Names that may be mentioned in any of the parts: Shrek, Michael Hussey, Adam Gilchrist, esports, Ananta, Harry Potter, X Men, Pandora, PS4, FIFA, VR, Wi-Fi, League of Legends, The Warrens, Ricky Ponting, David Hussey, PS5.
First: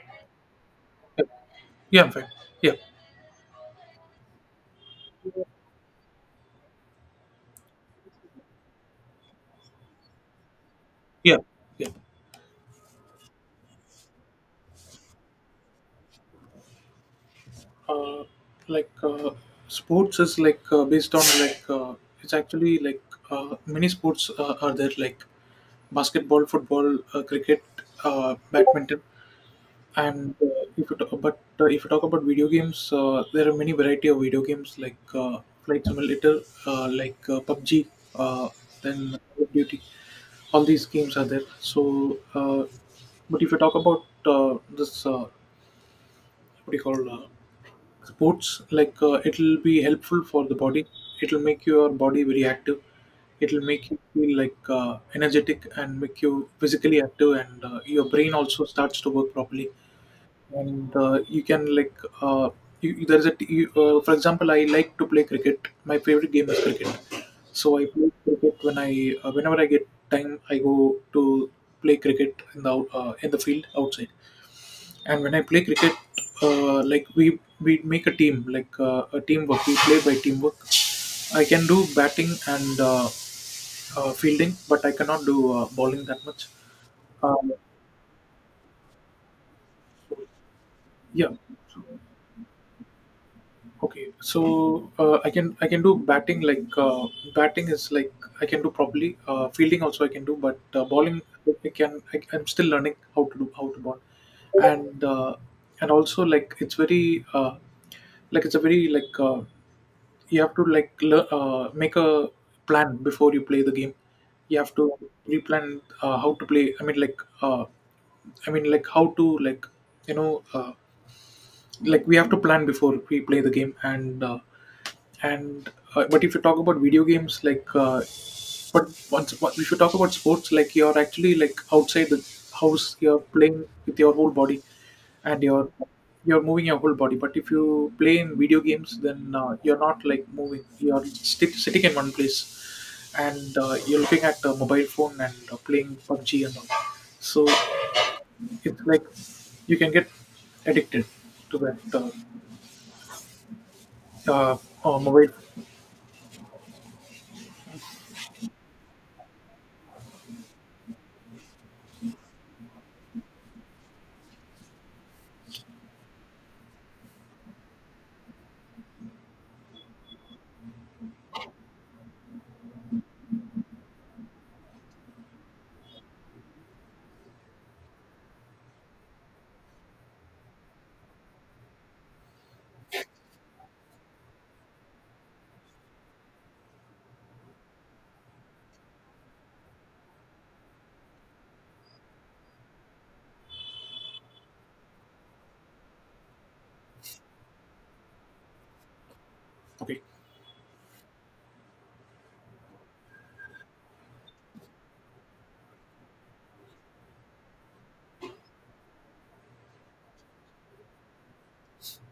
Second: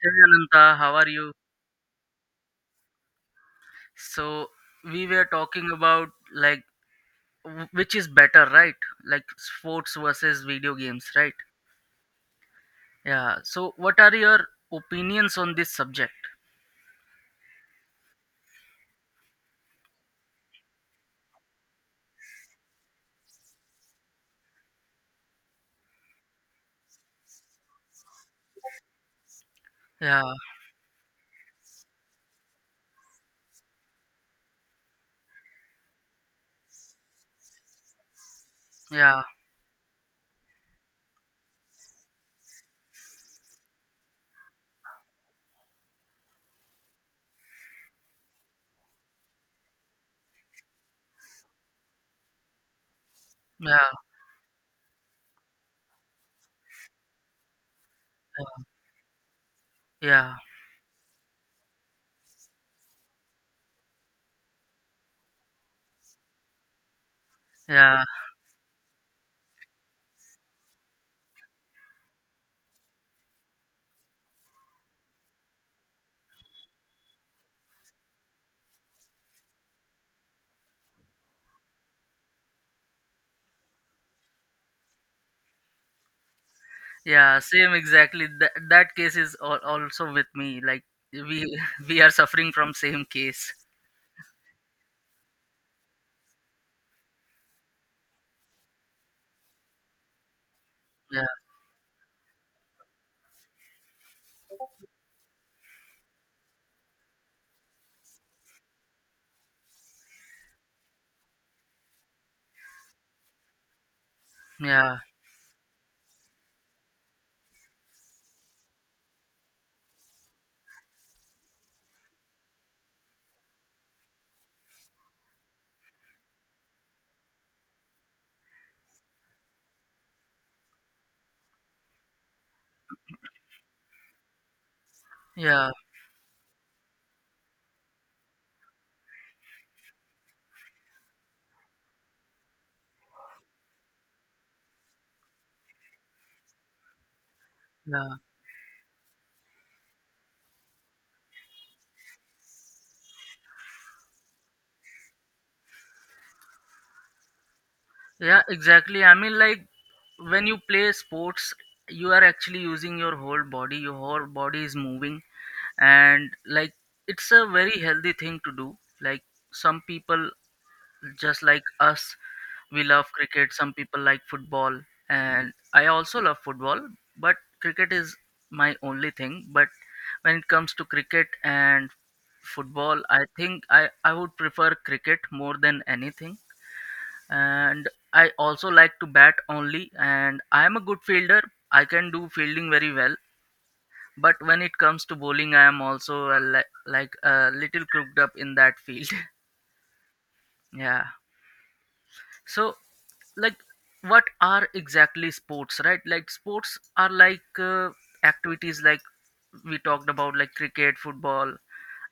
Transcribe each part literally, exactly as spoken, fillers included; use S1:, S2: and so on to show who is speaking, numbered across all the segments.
S1: Hey Ananta, how are you?
S2: Yeah, I'm fine. Yeah,
S1: So we were talking about like w- which is better, right? Like sports versus video games, right?
S2: yeah, yeah.
S1: Yeah. So what are your opinions on this subject?
S2: Uh, like uh, sports is like uh, based on like uh, it's actually like uh, many sports uh, are there like basketball, football, uh, cricket, uh, badminton,
S1: Yeah,
S2: and uh, if you talk, but uh, if you talk about video games, uh, there are many variety of video games like uh, Flight Simulator, uh, like uh, P U B G, uh, then
S1: yeah,
S2: Call of Duty. All these games are there. So. Uh, but if you talk about uh, this uh, what do you call uh, sports, like uh, it'll be helpful for the body, it'll make your body very active, it'll make
S1: yeah,
S2: you feel like uh, energetic and make you physically active, and uh, your brain also starts to work properly,
S1: yeah,
S2: and uh, you can like uh, you, you- there is a t- you, uh, for example, I like to play cricket. My favorite game is cricket, so I
S1: yeah,
S2: play cricket when i uh, whenever I get time. I go to play cricket in the out- uh, in the field outside, and when I play cricket, uh, like we we make a team, like uh, a teamwork. We play by teamwork. I can do batting and uh, uh, fielding, but I cannot do uh, bowling that much. Uh,
S1: yeah. Same exactly. That that case is al- also with me. Like
S2: yeah.
S1: we we are suffering from same case.
S2: Okay. So uh, I can I can do batting. Like uh, batting is like I can do properly. Uh, fielding also I can do, but uh, bowling
S1: Yeah,
S2: I can I, I'm still learning how to do how to bowl, and uh, and also like it's very uh, like it's a very like. Uh, You have to like lear- uh, make a plan before you play the game. You have to
S1: yeah,
S2: pre-plan uh, how to play. I mean, like, uh, I mean, like how to like you know, uh, like we have to plan before we play the game, and uh, and uh, but if you talk about video games like uh, but once, what if you talk about sports? Like you're actually like outside the house, you're playing with your whole body, and you're
S1: yeah,
S2: you're moving your whole body. But if you play in video games, then uh, you're not like moving, you're sti- sitting in one place, and uh, you're looking at the mobile phone and uh, playing P U B G and all. So
S1: yeah.
S2: it's like you can get addicted to that uh, uh, uh, mobile.
S1: Yeah, exactly. I mean, like when you play sports, you are actually using your whole body, your whole body is moving, and like it's a very healthy thing to do. Like some people, just like us, we love cricket, some people like football, and I also love football, but cricket is my only thing. But when it comes to cricket and football, I think i i would prefer cricket more than anything. And I also like to bat only, and I am a good fielder. I can do fielding very well, but when it comes to bowling, I am also a li- like a little crooked up in that field.
S2: Okay.
S1: Yeah. So like what are exactly sports, right? Like sports are like uh, activities like we talked about like cricket, football,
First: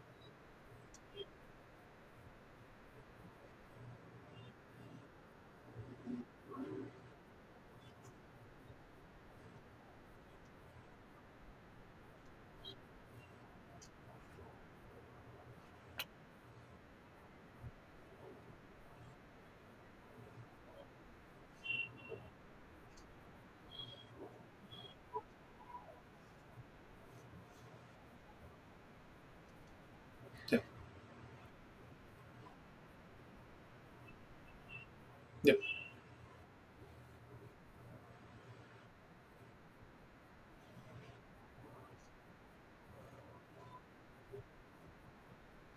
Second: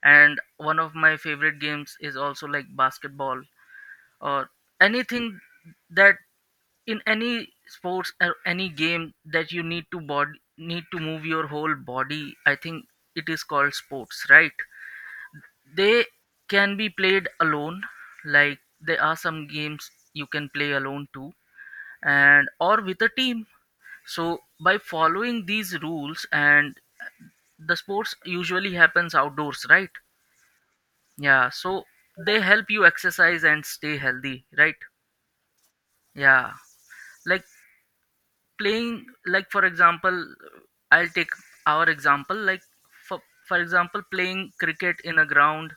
S1: and one of my favorite games is also like basketball, or anything that in any sports or any game that you need to body need to move your whole body, I think it is called sports, right? They can be played alone, like there are some games you can play alone too, and or with a team. So by following these rules, and the sports usually happens outdoors, right?
S2: Yeah,
S1: Yeah, so they help you exercise and stay healthy, right?
S2: yeah.
S1: Yeah. Like playing, like for example, I'll take our example, like for, for example, playing cricket in a ground,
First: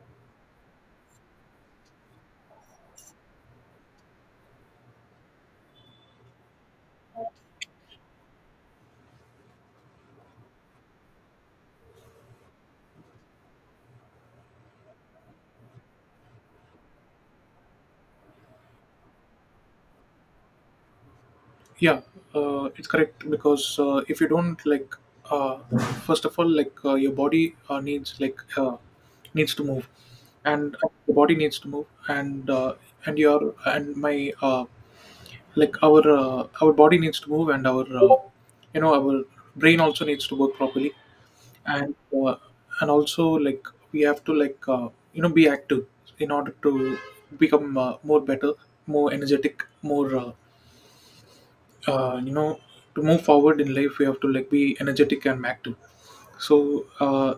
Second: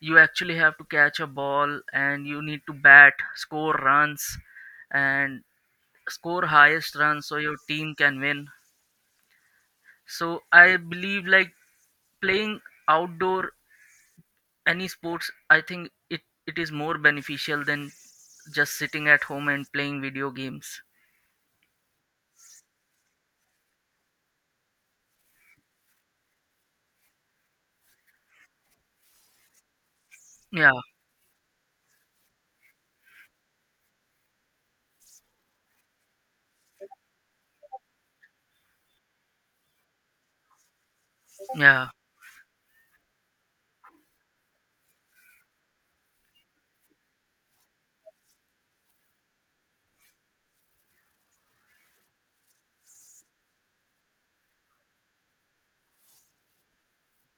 S1: you actually have to catch a ball and you need to bat, score runs, and score highest runs so your team can win. So I believe like playing outdoor any sports, I think it it is more beneficial than just sitting at home and playing video games.
S2: Yeah, uh, it's correct, because uh, if you don't like, uh, first of all, like uh, your body uh, needs like uh, needs to move, and
S1: Yeah
S2: uh, the body needs to move, and uh, and your and my uh, like our uh, our body needs to move, and our uh, you know, our brain also needs to work properly,
S1: yeah
S2: and uh, and also like we have to like uh, you know, be active in order to become uh, more better, more energetic, more. Uh, uh, you know, to move forward in life we have to like be energetic and active. So uh,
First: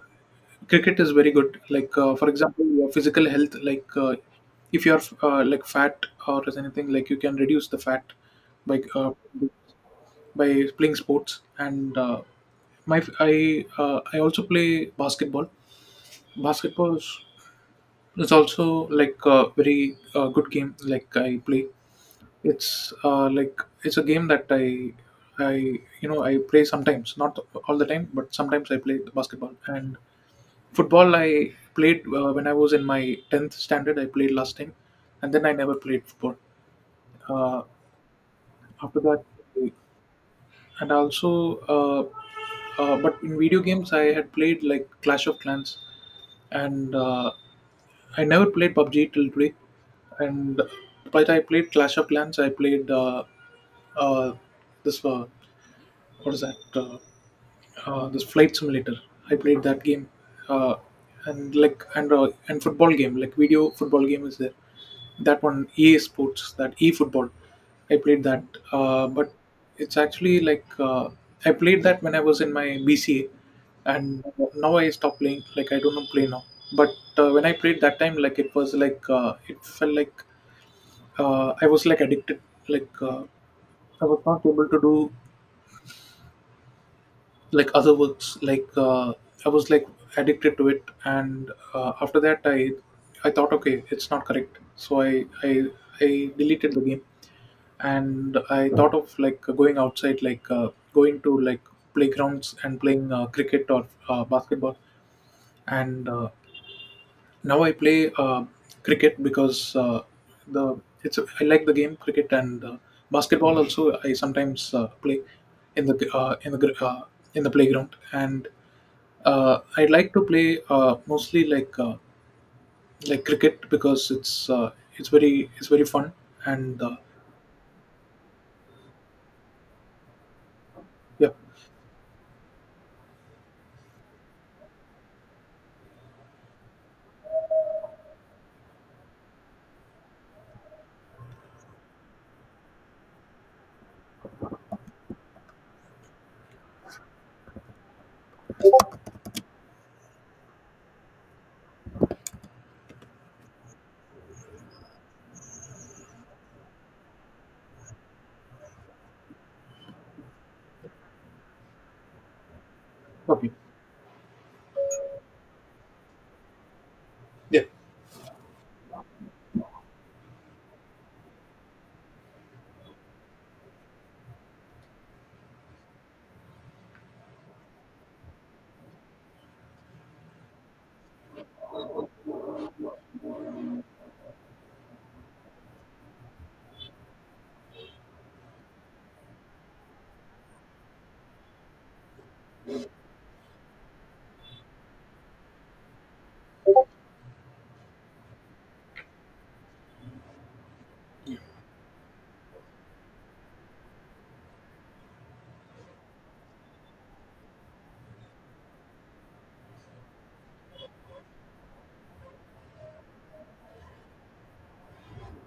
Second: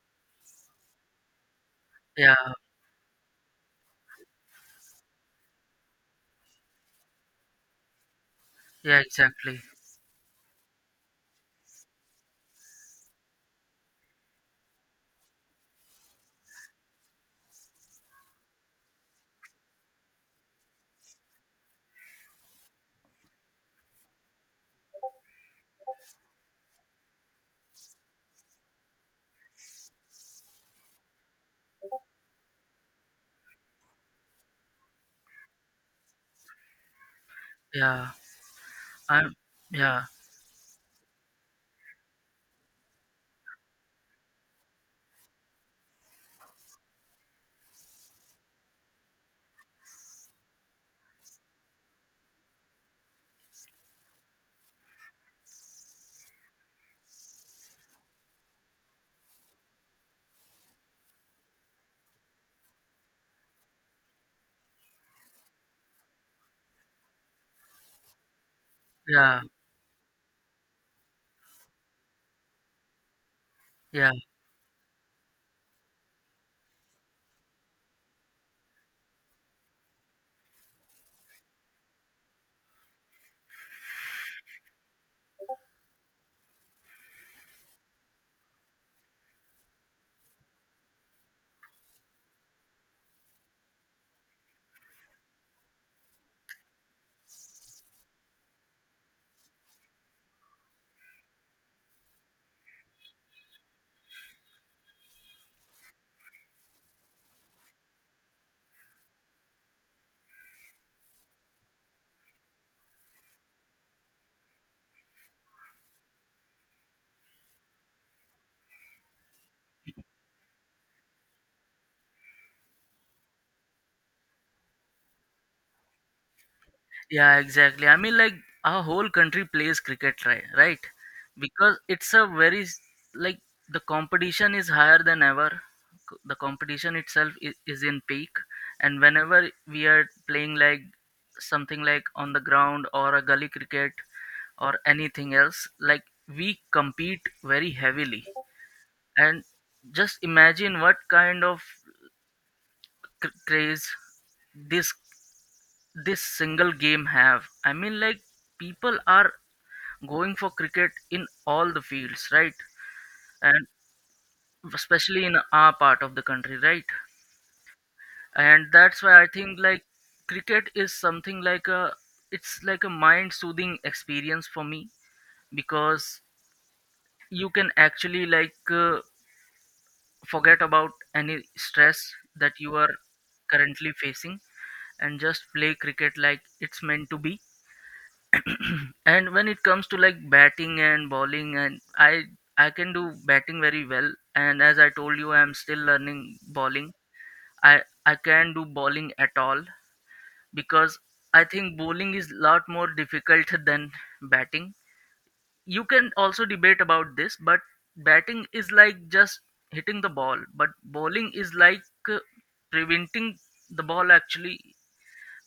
S2: cricket is very good, like uh, for
S1: yeah
S2: example, your physical health. Like uh, if you're uh, like fat or as anything, like, you can reduce the fat by
S1: yeah
S2: uh,
S1: exactly
S2: by playing sports. And uh, my I uh, I also play basketball. Basketball is is also like a very uh, good game. Like I play it's uh, like It's a game that I I you know, I play sometimes, not all the time, but sometimes I play basketball and football. I played uh, when I was in my tenth standard. I played last time, and then I never played football. Uh,
S1: yeah
S2: After that,
S1: I'm yeah,
S2: and also uh, uh, but in video games I had played like Clash of Clans, and uh, I never played P U B G till today. And but I played Clash of Clans. I played uh, uh, this. Uh, what is that? Uh, uh, this flight simulator. I played that game, uh, and like and uh, and football game, like video football game is there. That one E A Sports, that E football. I played that, uh, but
S1: yeah,
S2: it's actually like uh, I played that when I was in my B C A,
S1: yeah,
S2: and now I stopped playing. Like I do not play now. But uh, when I played that time, like it was like uh, it felt like uh, I was like addicted. Like uh, I was not able to do like other works, like uh, I was like addicted to it. And uh, after that, i i thought okay, it's not correct, so i i i deleted the game, and I thought of like going outside, like uh, going to like playgrounds and playing uh, cricket or uh, basketball. And uh, now I play uh, cricket because uh, the it's, I like the game cricket. And uh, basketball also I sometimes uh, play in the uh, in the gr- uh, in the playground. And uh, I like to play uh, mostly like uh, like cricket because it's uh, it's very, it's very fun. And uh,
S1: yeah, exactly. I mean, like our whole country plays cricket, right? Right?
S2: Yeah.
S1: Because it's a very s- like the competition is higher than ever. C- The competition itself is, is in peak, and whenever we are playing like something like on the ground or a gully cricket or anything else, like we compete very heavily. And just imagine what kind of cr- craze this this single game have. I mean like people are going for cricket in all the fields, right?
S2: Okay.
S1: And especially in our part of the country, right?
S2: Yeah.
S1: And that's why I think like cricket is something like a, it's like a mind soothing experience for me, because you can actually like uh, forget about any stress that you are currently facing and just play cricket like it's meant to be. And when it comes to like batting and bowling, and I I can do batting very well. And as I told you, I'm still learning bowling. I I can't do bowling at all because I think bowling is lot more difficult than batting. You can also debate about this, but batting is like just hitting the ball, but bowling is like uh, preventing the ball, actually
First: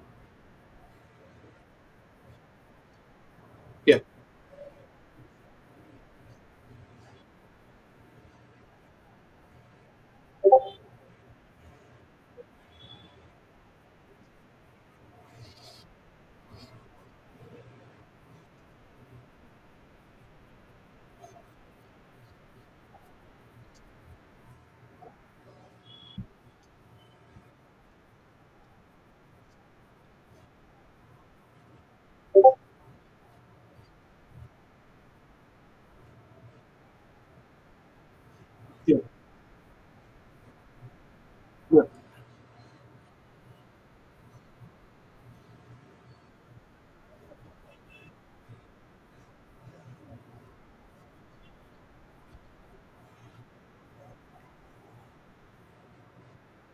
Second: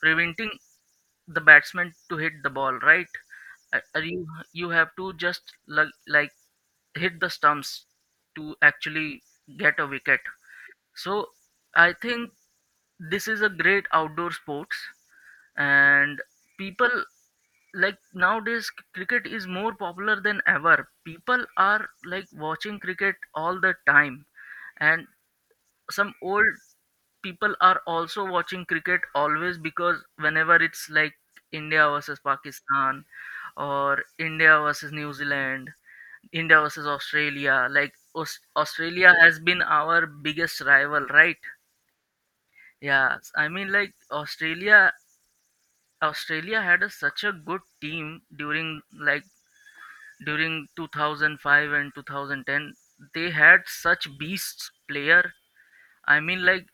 S1: preventing the batsman to hit the ball, right? Uh,
S2: Yeah.
S1: uh, you you have to just like like hit the stumps to actually get a wicket. So I think this is a great outdoor sports. And people like nowadays, c- cricket is more popular than ever, people are like watching cricket all the time. And some old people are also watching cricket always, because whenever it's like India versus Pakistan, or India versus New Zealand, India versus Australia. Like Aus-
S2: Yeah.
S1: Australia has been our biggest rival, right?
S2: Yeah.
S1: Yeah, s- I mean like Australia. Australia had a such a good team during like during two thousand five and twenty ten. They had such beasts player. I mean like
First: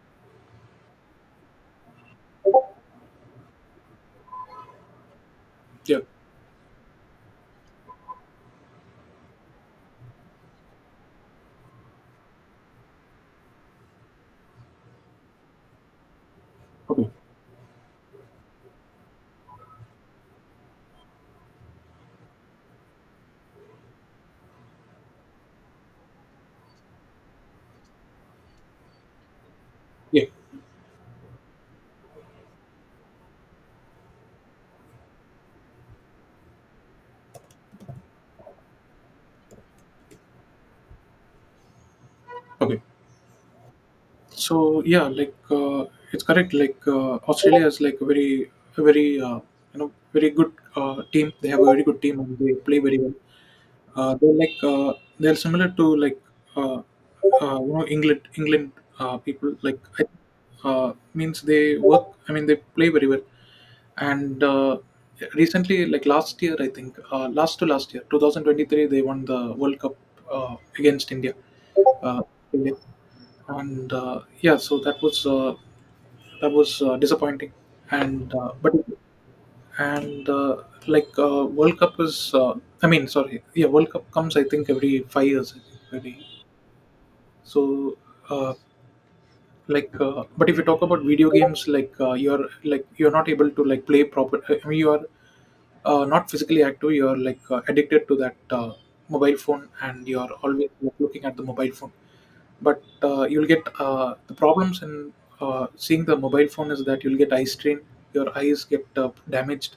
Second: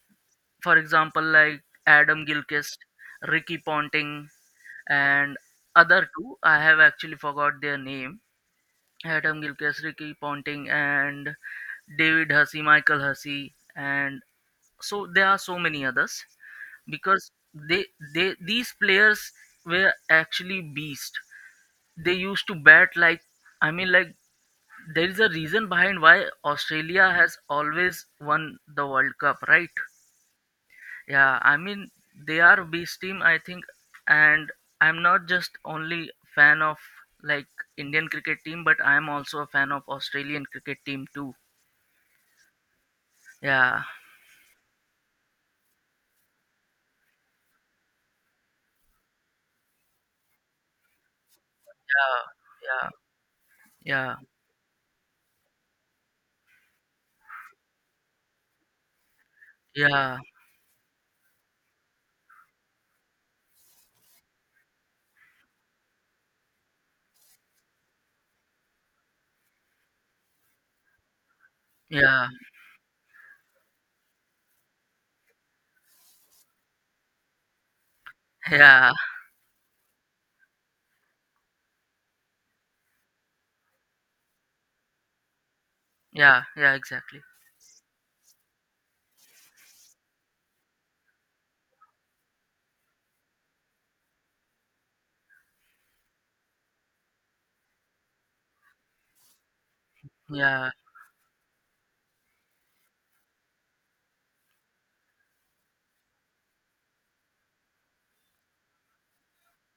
S1: for example like Adam Gilchrist, Ricky Ponting, and
S2: Yeah.
S1: other two. I have actually forgot their name. Adam Gilchrist, Ricky Ponting, and David Hussey, Michael Hussey, and so there are so many others
S2: Okay.
S1: because they they these players were actually beast. They used to bat like, I mean like, there is a reason behind why Australia has always won the World Cup, right?
S2: Yeah.
S1: Yeah, I mean they are beast team I think. And I'm not just only fan of like Indian cricket team, but I'm also a fan of Australian cricket team too.
S2: Okay.
S1: Yeah.
S2: So yeah, like uh, it's correct, like uh, Australia is like a very, a very uh, you know, very good uh, team. They have a very good team and they play
S1: Yeah.
S2: very well. Uh,
S1: Yeah.
S2: they're like uh, they're similar to like uh, uh, you know, England England uh, people. Like
S1: Yeah.
S2: I,
S1: Yeah.
S2: uh, means they work. I mean, they play very well. And uh, recently, like last year, I think uh, last to last year, twenty twenty-three, they won the World Cup uh, against India. Uh,
S1: Yeah.
S2: and uh, Yeah, so that was uh, that was uh, disappointing. And uh, but
S1: Yeah.
S2: and uh, like uh, World Cup is, uh, I mean, sorry, yeah, World Cup comes, I think, every five years. I think, every,
S1: Yeah. Yeah, exactly.
S2: so uh, like, uh, but if you talk about video games, like uh, you're like, you're not able to like play proper. I mean, you are uh, not physically active, you're like uh, addicted to that uh, mobile phone, and you're always
S1: Yeah.
S2: looking at the mobile phone. But uh, you'll get uh, the problems in uh, seeing the mobile phone is that you'll get eye strain, your eyes get uh, damaged,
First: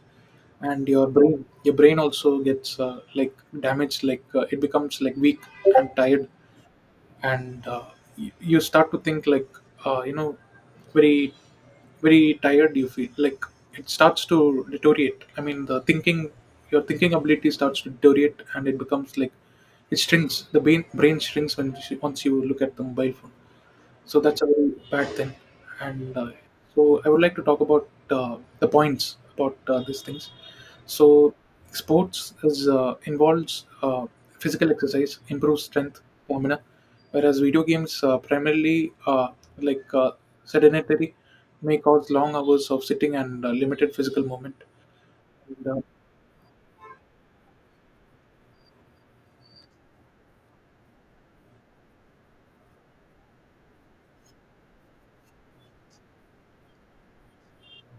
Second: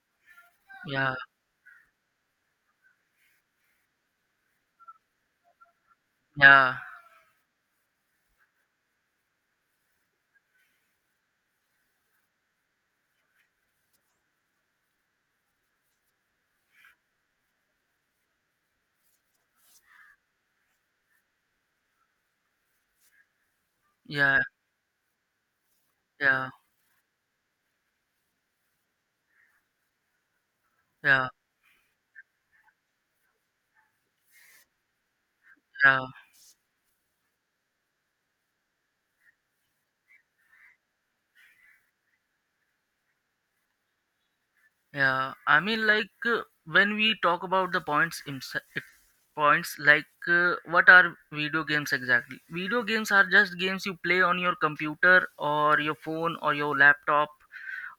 S2: and your
S1: Yeah.
S2: brain your brain also gets uh, like damaged, like uh, it becomes like weak and tired.
S1: Yeah.
S2: And uh, y- you start to think like uh, you know, very, very tired you feel like. It starts to deteriorate, I mean, the thinking, your thinking ability starts to deteriorate, and it becomes like it shrinks the brain. Brain shrinks when you, once you look at the mobile phone. So that's
S1: Yeah.
S2: a very bad thing. And uh,
S1: Yeah.
S2: so I would like to talk about uh, the points about uh, these things.
S1: Yeah.
S2: So sports is uh, involves uh, physical exercise, improves strength,
S1: Yeah.
S2: stamina, whereas video games uh, primarily uh, like uh, sedentary, may cause long hours of sitting and uh, limited physical movement.
S1: Yeah, I
S2: And, uh,
S1: mean, like uh, when we talk about the points, imse- it- points like uh, what are video games exactly? Video games are just games you play on your computer or your phone or your laptop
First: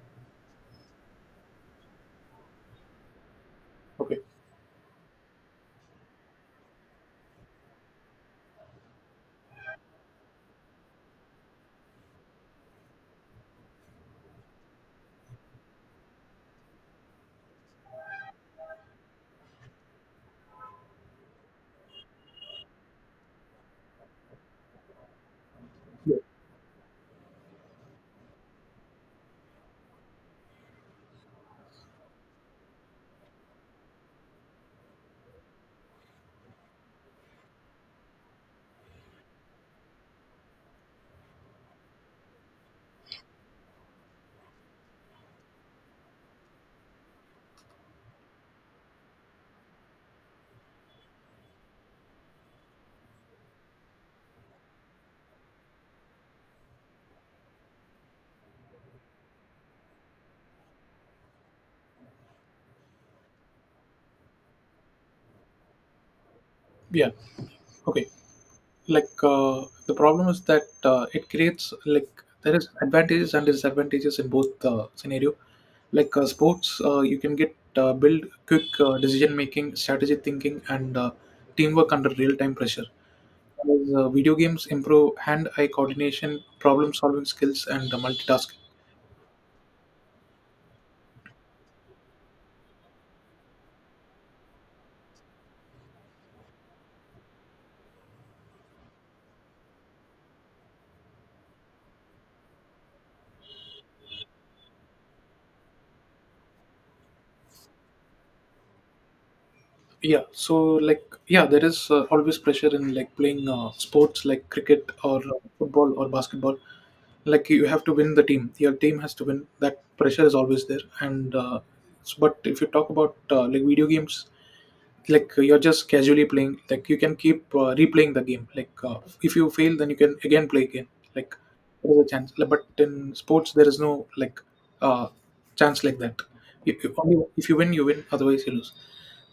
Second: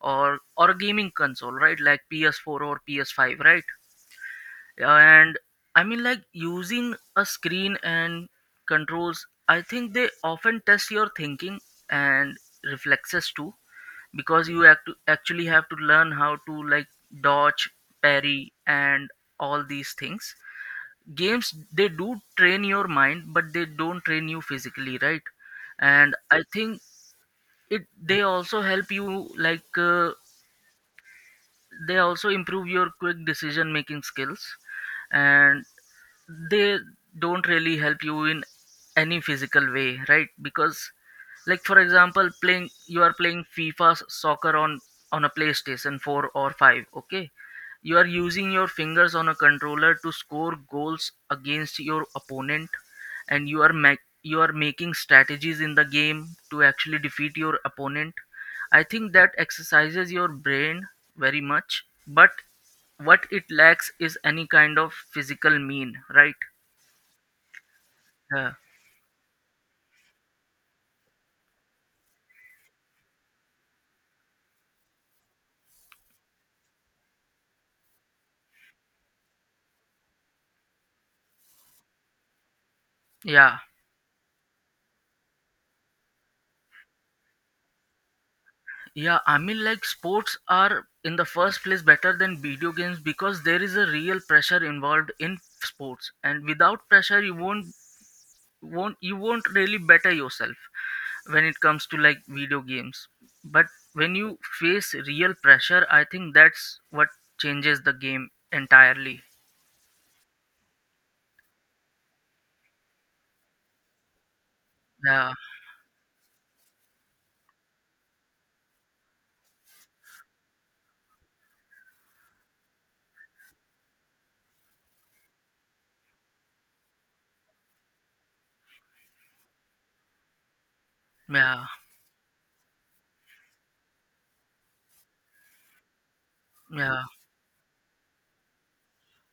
S1: or or a gaming console, right? Like P S four or P S five, right?
S2: okay,
S1: And I mean like using a screen and controls, I think they often test your thinking and reflexes too, because you act- actually have to learn how to like dodge, parry, and all these things. Games they do train your mind but they don't train you physically, right? And I think it they also help you like uh, they also improve your quick decision making skills. And they don't really help you in any physical way, right? Because like for example, playing, you are playing FIFA s- soccer on on a playstation four or five, okay? You are using your fingers on a controller to score goals against your opponent, and you are ma- you are making strategies in the game to actually defeat your opponent. I think that exercises your brain very much, but what it lacks is any kind of physical mean, right?
S2: yeah, okay.
S1: Yeah.
S2: like uh, the problem is that uh, it creates like, there is advantages and disadvantages in both uh, scenario. like uh, sports, uh, you can get uh, build quick uh, decision making, strategy thinking, and uh, teamwork under real time pressure.
S1: Yeah.
S2: Whereas, uh, video games improve hand eye coordination, problem solving skills, and uh, multitasking.
S1: Yeah, I mean, like sports are in the first place better than video games, because there is a real pressure involved in sports, and without pressure, you won't won't you won't really better yourself when it comes to like video games. But when you face real pressure, I think that's what changes the game entirely.
S2: Yeah, so like yeah, there is uh, always pressure in like playing uh, sports like cricket or
S1: Yeah.
S2: uh, football or basketball. like you have to win the team, your team has to win, that pressure is always there. And uh, s- but if you talk about uh, like video games, like you're just casually playing, like you can keep uh, replaying the game, like uh, if you fail, then you can again play again. like
S1: Yeah,
S2: there is a chance. Like, but in sports there is no like uh, chance like that. If you,
S1: yeah,
S2: only if you win, you win, otherwise you lose.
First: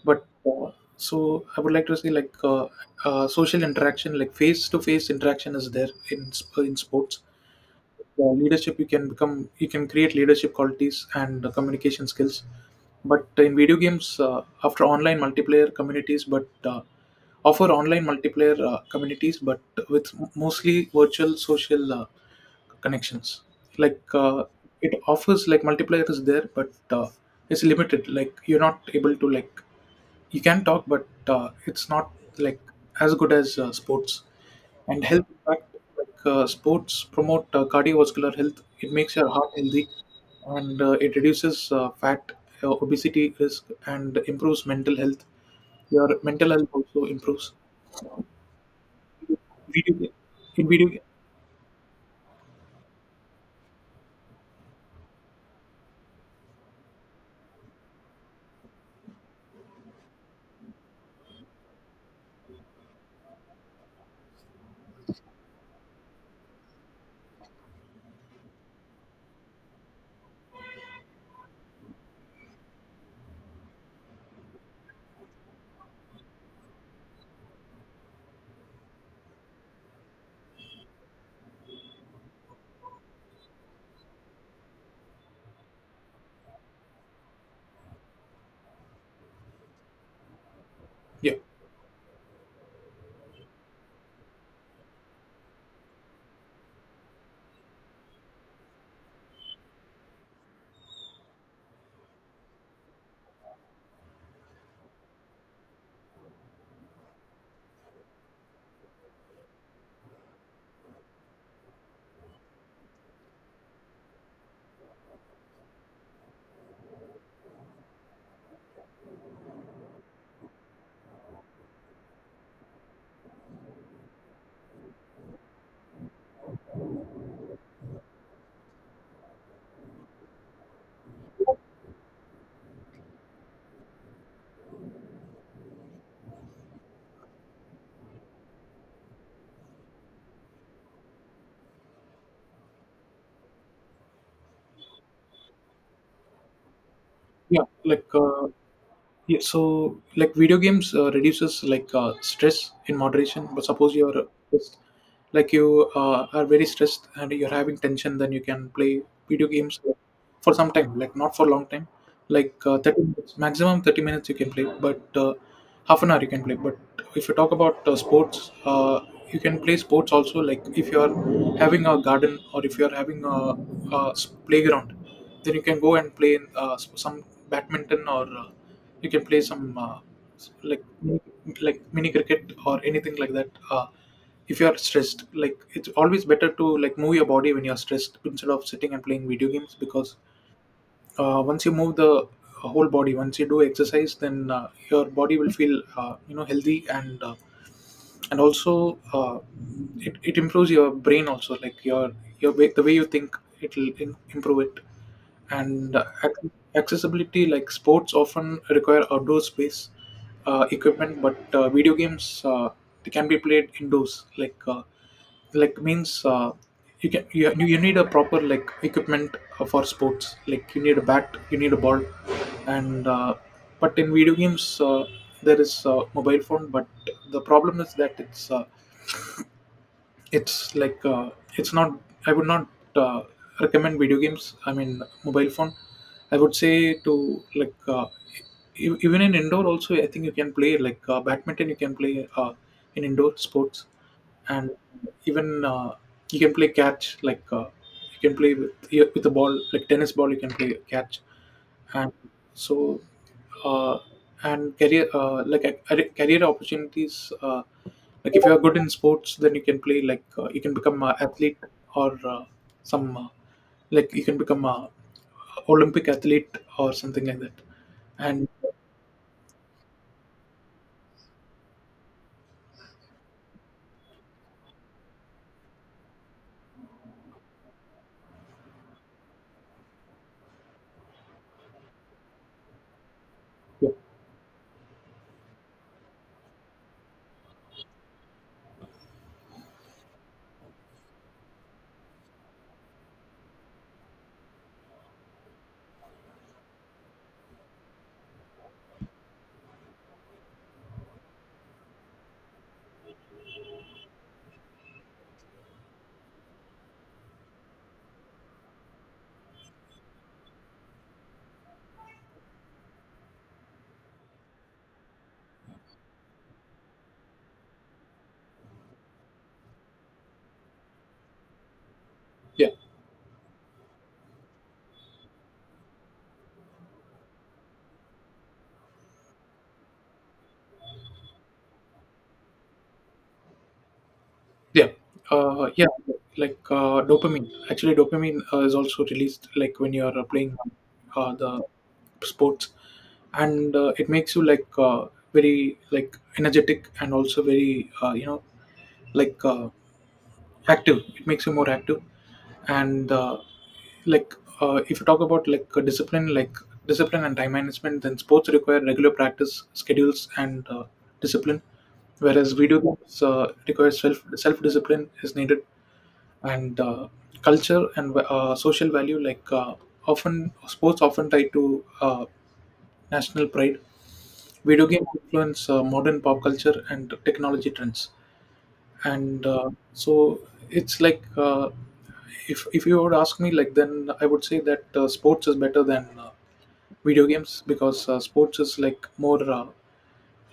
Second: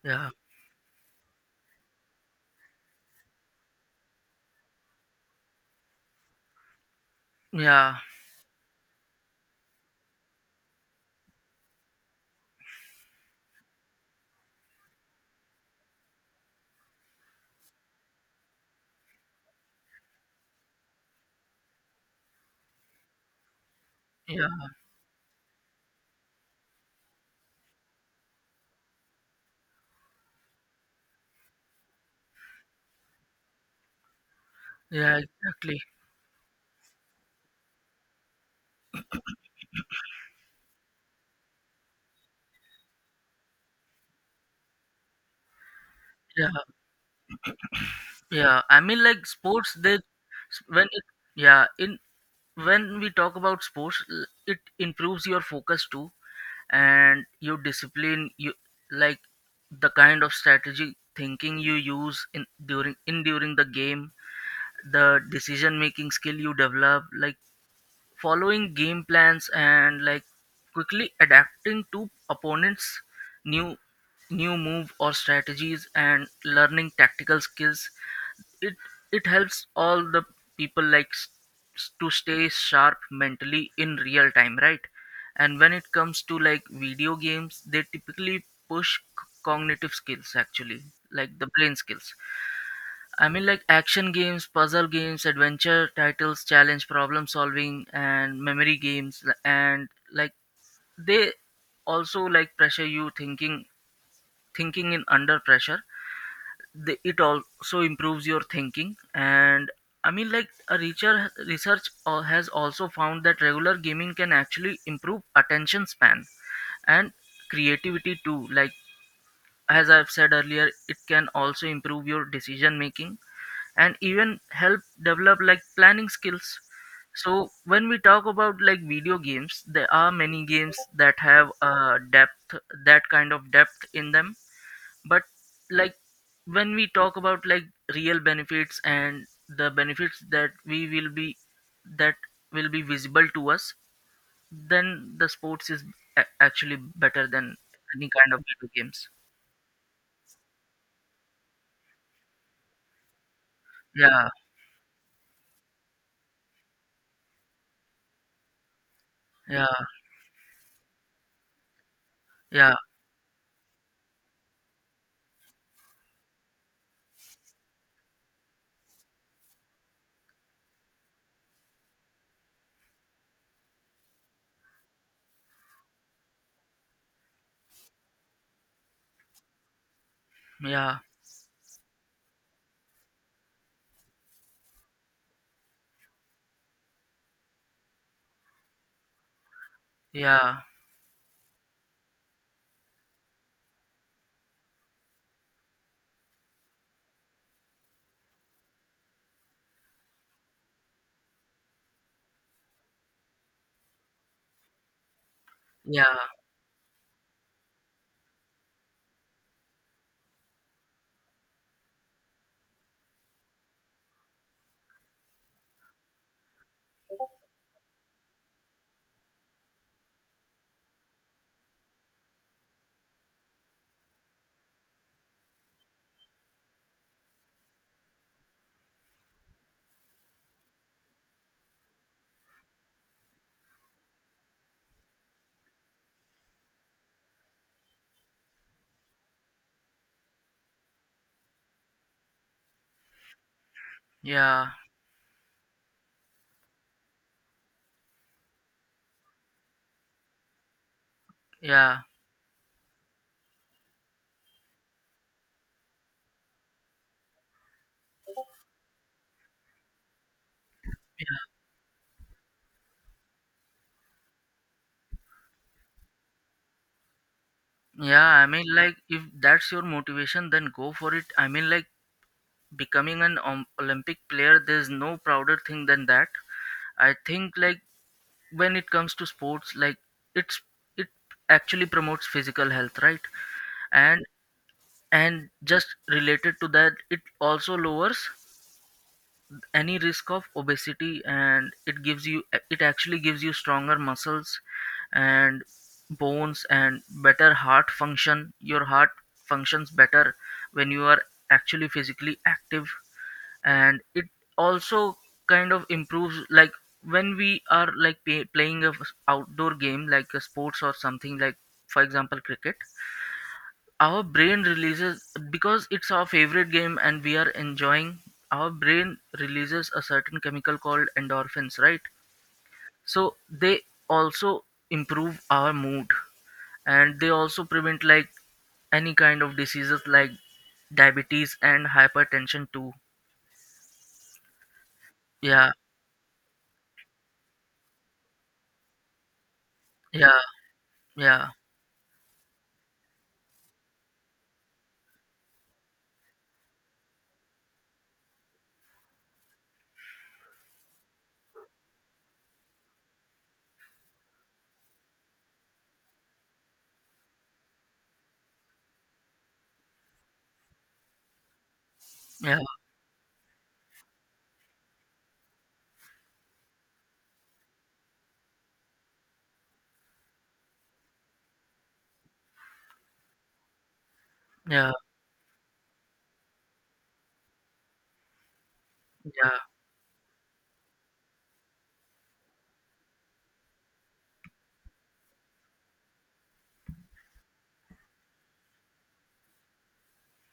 S2: But
S1: yeah,
S2: uh, so I would like to say like uh, uh, social interaction, like face to face interaction is there in sp- in sports.
S1: yeah,
S2: Uh, leadership, you can become, you can create leadership qualities and uh, communication skills. But in video games, uh, after online multiplayer communities but uh, offer online multiplayer uh, communities, but with mostly virtual social uh, connections. like uh,
S1: yeah,
S2: it offers like multiplayer is there, but uh, it's limited, like you're not able to like, you can talk, but uh, it's not like as good as uh, sports. And
S1: yeah,
S2: health impact,
S1: exactly.
S2: like uh, sports promote uh, cardiovascular health. It makes your heart healthy, and uh, it reduces uh, fat, uh, obesity risk, and improves mental health. Your
S1: Yeah,
S2: mental health also improves.
S1: yeah. I mean, like sports,
S2: Video
S1: they
S2: game. In
S1: when
S2: video game,
S1: it, yeah, in when we talk about sports, l- it improves your focus too, and your discipline. You like the kind of strategy thinking you use in during in during the game, the decision making skill you develop, like following game plans and like quickly adapting to opponents new new move or strategies and learning tactical skills. It it helps all the people like s- s- to stay sharp mentally in real time, right? And when it comes to like video games, they typically push c- cognitive skills actually,
S2: yeah,
S1: like the brain skills. I mean, like action games, puzzle games, adventure titles, challenge, problem solving, and memory games, and like they also like pressure you thinking, thinking in under pressure. They, it also improves your thinking. And I mean, like a research research al- has also found that regular gaming can actually improve attention span and creativity too. Like as I've said earlier, it can also improve your decision making and even help develop like planning skills. So when we talk about like video games, there are many games that have uh, depth, that kind of depth in them. But like when we talk about like real benefits and the benefits that we will be that will be visible to us, then the sports is a- actually better than
S2: yeah, like
S1: any kind of
S2: uh,
S1: video games.
S2: yeah, so like video games uh, reduces like uh, stress in moderation. But suppose you're uh,
S1: Yeah
S2: just like you uh, are very stressed and you're having tension, then you can play video
S1: yeah
S2: games for some time, like not for long time like
S1: yeah
S2: uh, thirty minutes, maximum thirty minutes you can play, but uh, half an hour you can play. But if you talk about uh, sports, uh, you can play sports also, like if you are having a garden or if you are having a, a s- playground, then you can go and play in, uh, s- some badminton, or uh, you can play some uh, s- like
S1: yeah
S2: like mini cricket or anything like that. Uh, if you are stressed, like it's always better to like move your body when you're stressed instead of sitting and playing video games, because
S1: yeah
S2: uh, once you move the uh, whole body, once you do exercise, then uh, your body will feel uh, you know, healthy and uh, and also uh, it, it improves your brain also, like your your way, the way you think, it'll im- improve it. And
S1: yeah
S2: uh, ac- accessibility, like sports often require outdoor space, uh, equipment, but uh, video games, uh, they can be played indoors, like uh, like means uh, you can you, you need a proper like equipment uh, for sports, like you need a bat, you need a ball. And uh, But in video games, uh, there is a mobile phone, but the problem is that it's uh, it's like uh, it's not, I would not uh, recommend video games, I mean mobile phone. I would say to like uh, e- even in indoor also I think you can play like uh, badminton, you can play uh, in indoor sports.
S1: yeah
S2: And even uh, you can play catch, like uh, you can play with with a ball, like tennis ball, you can play catch.
S1: yeah
S2: And so uh, and career, uh, like a, a- career opportunities, uh, like if you are good in sports, then you can play like uh, you can become an
S1: Yeah,
S2: athlete, or uh, some uh, like you can become a olympic athlete or something like that.
S1: yeah, I
S2: And
S1: mean, like, if that's your motivation, then go for it. I mean, like, becoming an Om- Olympic player, there's no prouder thing than that. I think, like, when it comes to sports, like, it's it actually promotes physical health, right? And and just related to that, it also lowers any risk of obesity and it gives you, it actually gives you stronger muscles and bones and better heart function. Your heart functions better when you are actually physically active. And it also kind of improves like when we are like pay, playing a f- outdoor game like a sports or something like for example cricket, our brain releases, because it's our favorite game and we are enjoying, our brain releases a certain chemical called endorphins, right?
S2: yeah,
S1: So they also improve our mood and they also prevent like any kind of diseases like diabetes and hypertension too.
S2: yeah, uh,
S1: yeah
S2: yeah like uh, dopamine, actually dopamine uh, is also released like when you are uh,
S1: yeah
S2: playing uh,
S1: yeah
S2: the sports. And uh, it makes you like uh, very like energetic and also very uh, you know, like uh, active, it makes you more active. And uh, like uh, if you talk about like uh, discipline, like discipline and time management, then sports require regular practice schedules and uh, discipline, whereas
S1: yeah
S2: video games uh, require self self discipline is needed. And uh, culture and uh, social value, like uh, often sports often tied to uh, national pride. Video
S1: yeah
S2: games influence uh, modern pop culture and technology trends. and
S1: yeah
S2: uh, so it's like uh, if if you would ask me, like then I would say that uh, sports is better than uh, video games, because uh, sports is like more uh,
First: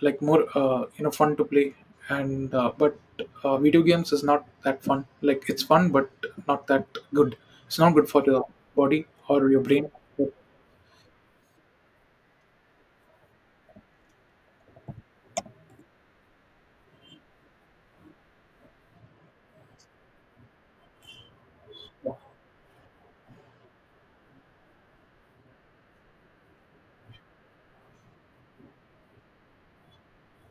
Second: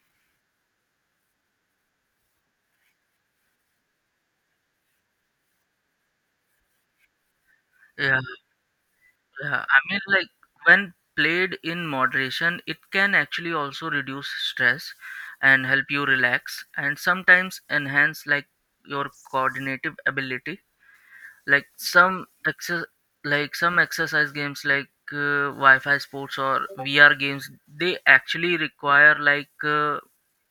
S2: like more uh, you know, fun to play. And uh, but uh, video games is not that fun, like it's fun but not that good. It's not good
S1: yeah
S2: for your body or your
S1: Yeah, I
S2: brain.
S1: mean, like when played in moderation, it can actually also reduce stress and help you relax and sometimes enhance like your coordinative ability. Like some exer like some exercise games like uh, Wi-Fi sports or V R games, they actually require like uh,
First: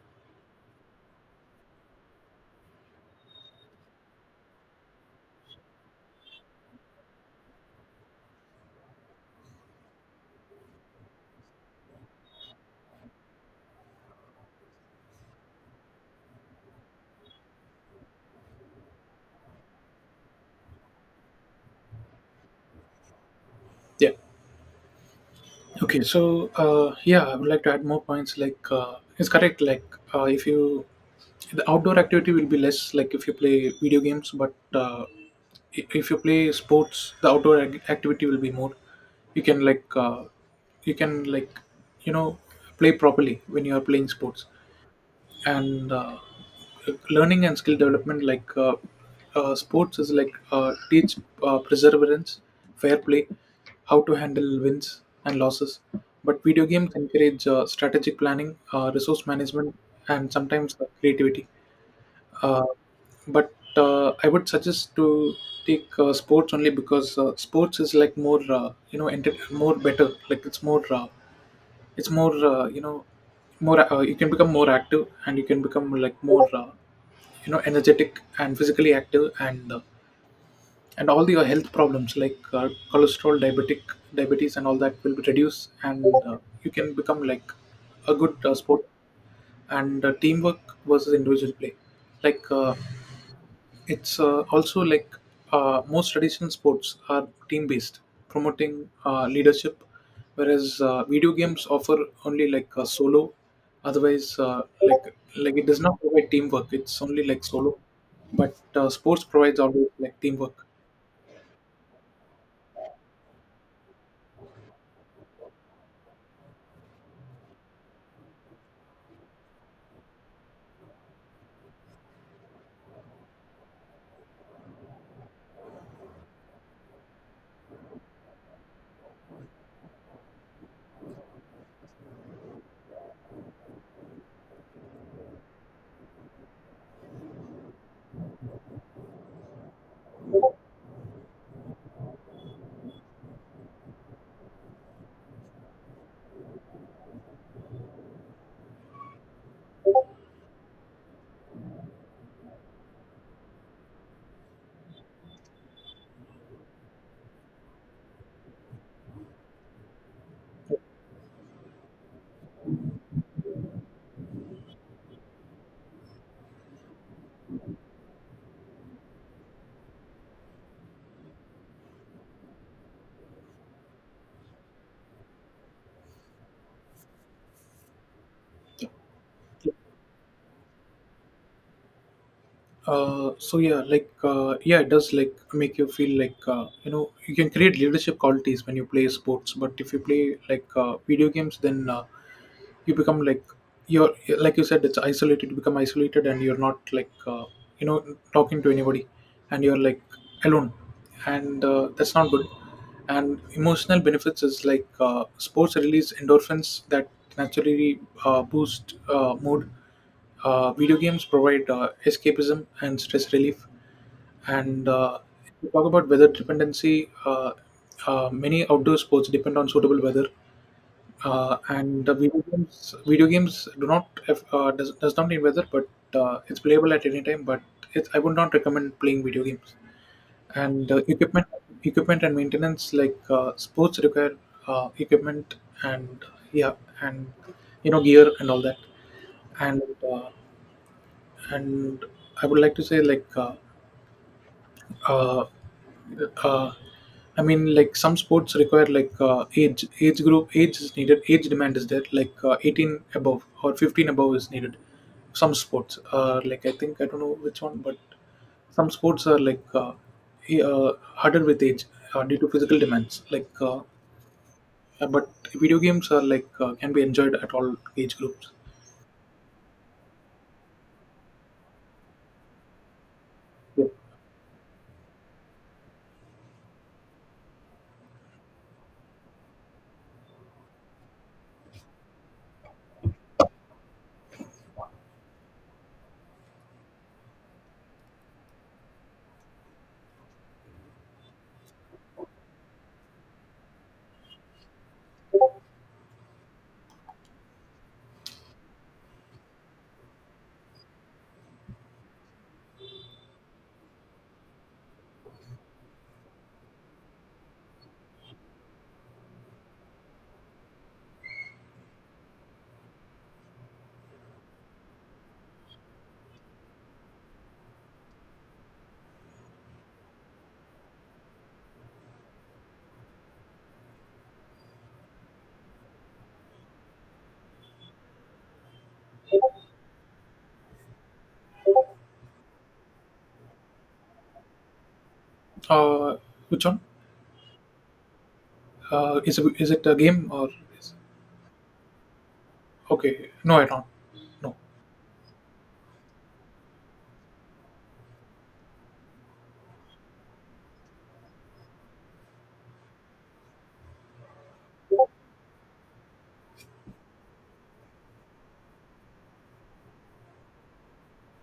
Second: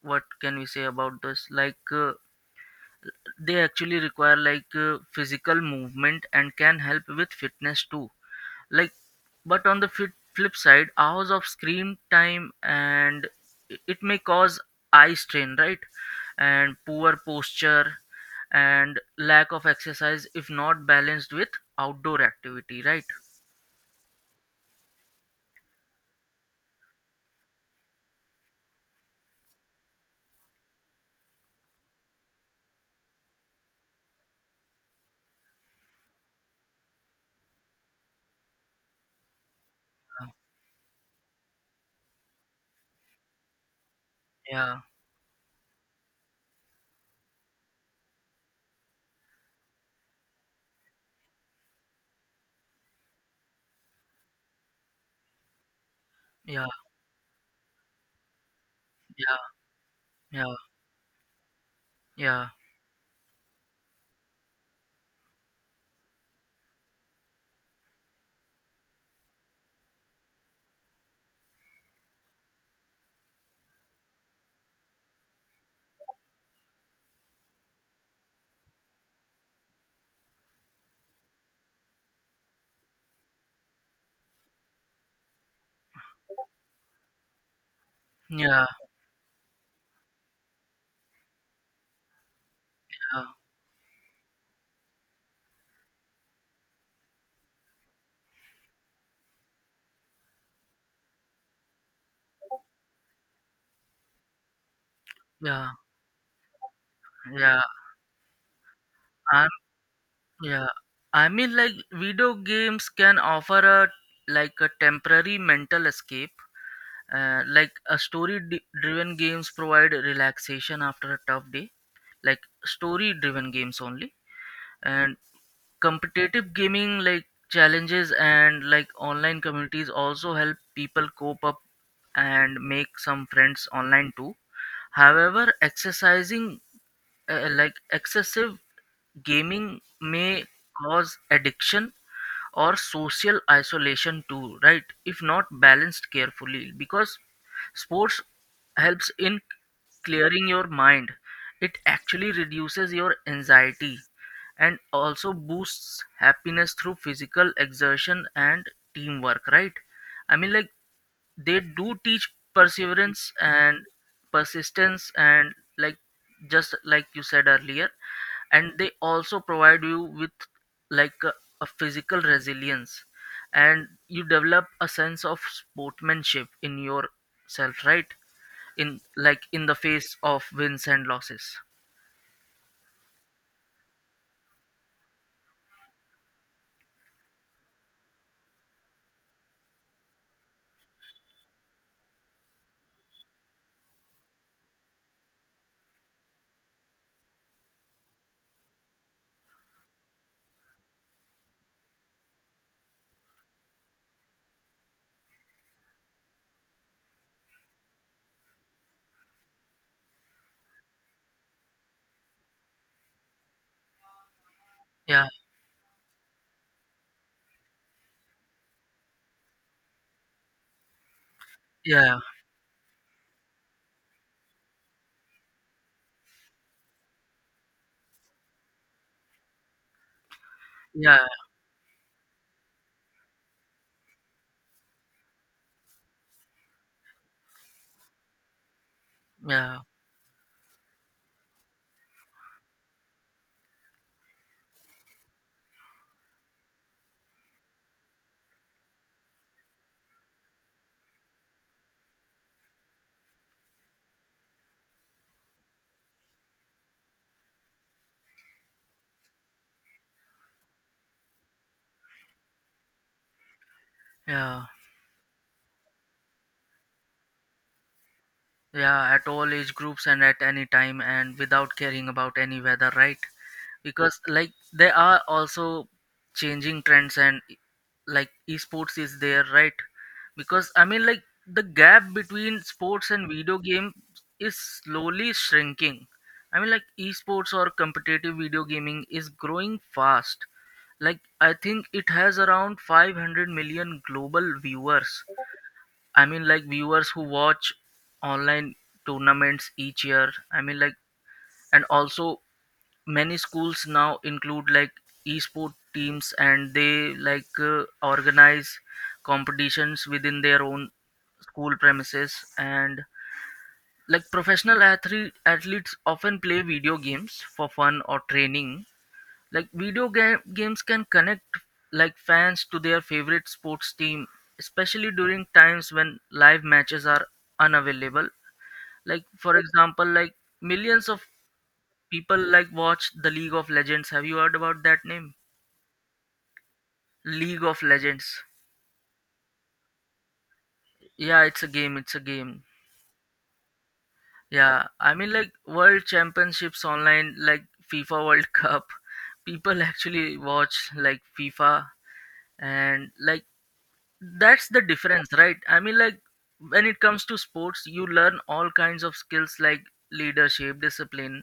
S1: what can we say about this? Like uh, they actually require like uh, physical movement and can help with fitness too, like. But on the flip, flip side, hours of screen time and i- it may cause eye strain, right, and poor posture and lack of exercise if not balanced with outdoor activity, right?
S2: Yeah. Okay, so uh, yeah, I would like to add more points. Like, uh, it's correct. Like, uh, if you the outdoor activity will be less, like if you play video games, but uh, i- if you play sports, the outdoor ac- activity will be more. You can like, uh, you can like, you know, play properly when you are playing sports.
S1: Yeah,
S2: And uh, learning and skill development, like uh, uh, sports is like uh, teach uh, perseverance, fair play, how to handle wins and losses. But video
S1: yeah,
S2: games encourage uh, strategic planning, uh, resource
S1: yeah,
S2: management, and
S1: yeah,
S2: sometimes uh, creativity.
S1: yeah,
S2: Uh, but uh, I would suggest to take uh, sports only, because uh, sports is like more, uh, you know, enter- more better. Like it's more, uh, it's more uh, you know, more, uh, you can become more active, and you can become like more, uh, you know, energetic and physically active. And uh, and all your health problems like uh, cholesterol, diabetic diabetes and all that will be reduced. And uh, you can become like a good uh,
S1: yeah,
S2: sport. And uh, teamwork versus individual play, like uh,
S1: yeah,
S2: it's uh, also like uh, most traditional sports are team based, promoting uh, leadership, whereas uh, video games offer only like a solo. Otherwise, uh, like like it
S1: yeah,
S2: does not provide teamwork. It's only like
S1: yeah,
S2: solo, but uh, sports
S1: I
S2: provides always like teamwork.
S1: yeah, I mean, like, video games can offer a, like a temporary mental escape, uh, like a story d- driven games provide relaxation after a tough day, like story driven games only. And competitive gaming, like challenges and like online communities, also help people cope up and make some friends online too. However, exercising, uh, like excessive gaming, may cause addiction or social isolation too, right, if not balanced carefully, because sports helps in clearing your mind. It actually reduces your anxiety and also boosts happiness through physical exertion and teamwork, right? I mean, like, they do teach perseverance and persistence and, like, just like you said earlier. And they also provide you with like a, a physical resilience, and you develop a sense of sportsmanship in yourself, right, in like in the face of wins and losses.
S2: Uh, so yeah, like uh, yeah, it does like make you feel like uh, you know, you can create leadership qualities when you play sports. But if you play like uh, video games, then uh, you become like you're, like you said, it's isolated, you become isolated, and you're not like uh, you know, talking to anybody, and you're like alone. And uh, that's not good. And emotional benefits is like uh, sports release endorphins that naturally uh, boost uh, mood. Uh, video games provide uh, escapism and stress relief. And uh,
S1: Yeah,
S2: if you talk about weather dependency, uh, uh, many outdoor sports depend on suitable weather. Uh, and the
S1: yeah,
S2: video games, video games do not have- uh, does, does not need weather. But uh, it's playable at any time, but it's, I would not recommend playing video games. And uh,
S1: yeah,
S2: equipment, equipment and maintenance, like uh, sports require uh, equipment and, yeah, and you know, gear and all that.
S1: yeah,
S2: And uh, and I would like to say like uh, uh, uh, I mean, like some sports require like uh, age age group age is needed. Age demand is there. Like uh, eighteen above or fifteen above is needed. Some sports, uh, like I think I don't know which one, but some sports are like uh, e- uh, harder with age uh, due to physical demands. Like, uh,
S1: yeah,
S2: uh, but video games are like uh, can be enjoyed at all age groups.
S1: yeah, at all age groups and at any time and without caring about any weather, right?
S2: Yeah.
S1: Because, like, there are also changing trends and like esports is there, right? Because I mean, like, the gap between sports and video game is slowly shrinking. I mean, like, esports or competitive video gaming is growing fast. Like, I think it has around five hundred million global viewers. I mean, like, viewers who watch online tournaments each year. I mean, like, and also many schools now include like esport teams, and they like uh, organize competitions within their own school premises. And like professional athlete athletes often play video games for fun or training. Like video game, games can connect like fans to their favorite sports team, especially during times when live matches are unavailable. Like, for example, like, millions of people like watch the League of Legends. Have you heard about that name?
S2: Uh, which one?
S1: League of Legends.
S2: Uh, is it, is it a game or? Is,
S1: Yeah, it's a game, it's a game.
S2: okay, no, I don't. No.
S1: Yeah, I mean, like, world championships online, like FIFA world cup. People actually watch like FIFA. And like, that's the difference, right? I mean, like, when it comes to sports you learn all kinds of skills, like leadership, discipline,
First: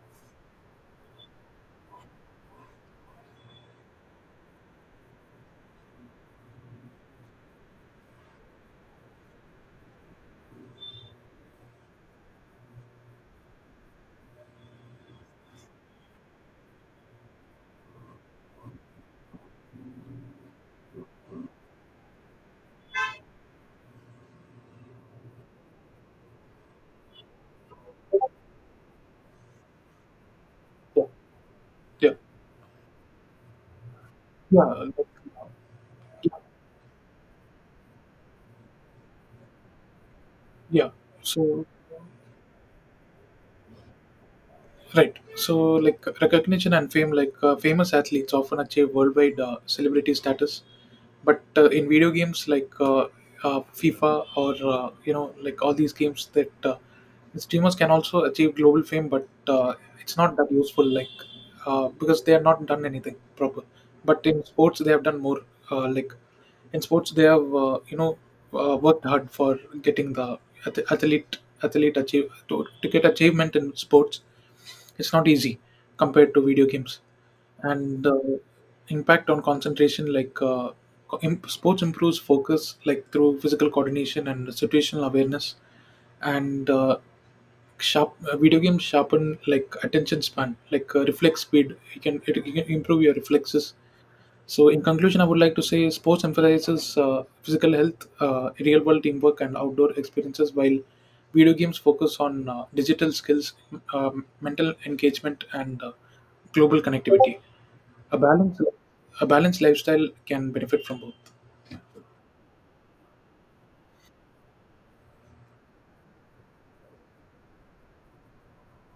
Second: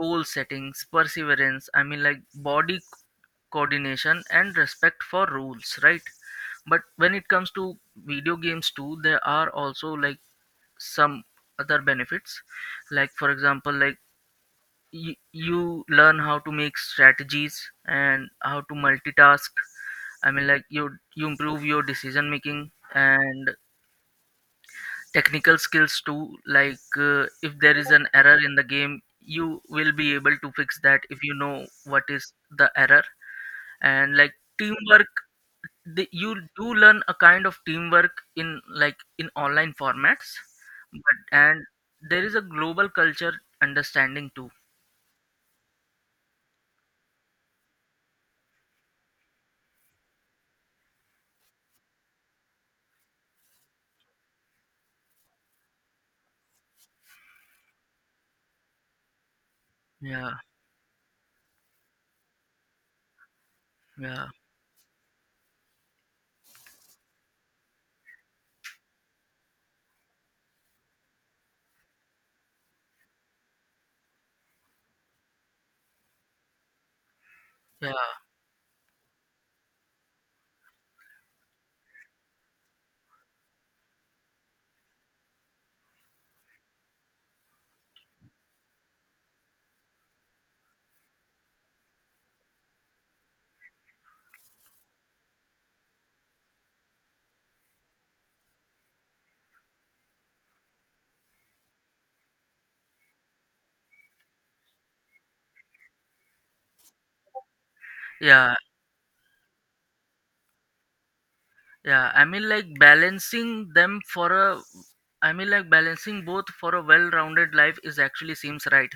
S1: goal settings, perseverance, I mean, like, body c- coordination and respect for rules, right? But when it comes to video games too, there are also like some other benefits. Like, for example, like, you, you learn how to make strategies and how to multitask. I mean, like, you you improve your decision making and technical skills too. Like, uh, if there is an error in the game you will be able to fix that if you know what
S2: Yeah.
S1: is the error. And like
S2: Yeah.
S1: teamwork, the,
S2: Yeah.
S1: you do learn a kind of teamwork in like in online formats.
S2: Yeah.
S1: But and
S2: So,
S1: there is a global culture understanding too.
S2: right. So, like recognition and fame, like uh, famous athletes often achieve worldwide uh, celebrity status, but uh, in video games like uh, uh, FIFA, or uh, you know, like all these games that uh, streamers can also achieve global fame, but uh, it's
S1: Yeah,
S2: not that useful, like uh, because they have not done anything proper. But
S1: yeah,
S2: in sports, they have done more. Uh, like in sports, they have uh, you know, uh, worked hard for getting the ath- athlete athlete achieve to, to get achievement in sports, it's not easy compared to video games.
S1: yeah,
S2: And the impact on concentration, like uh, co- im- sports improves focus, like through physical coordination and situational awareness. And uh, sharp uh, video games sharpen like attention span, like uh, reflex speed. You can it, you can improve your reflexes. So, in conclusion, I would like to say sports emphasizes uh, physical health, uh, real world teamwork, and outdoor experiences, while video games focus on uh, digital skills, um, mental engagement, and uh, global connectivity. A
S1: yeah,
S2: balance, a balanced lifestyle can benefit from both.
S1: yeah. I mean, like, balancing them for a, I mean, like, balancing both for a well-rounded life is actually seems right.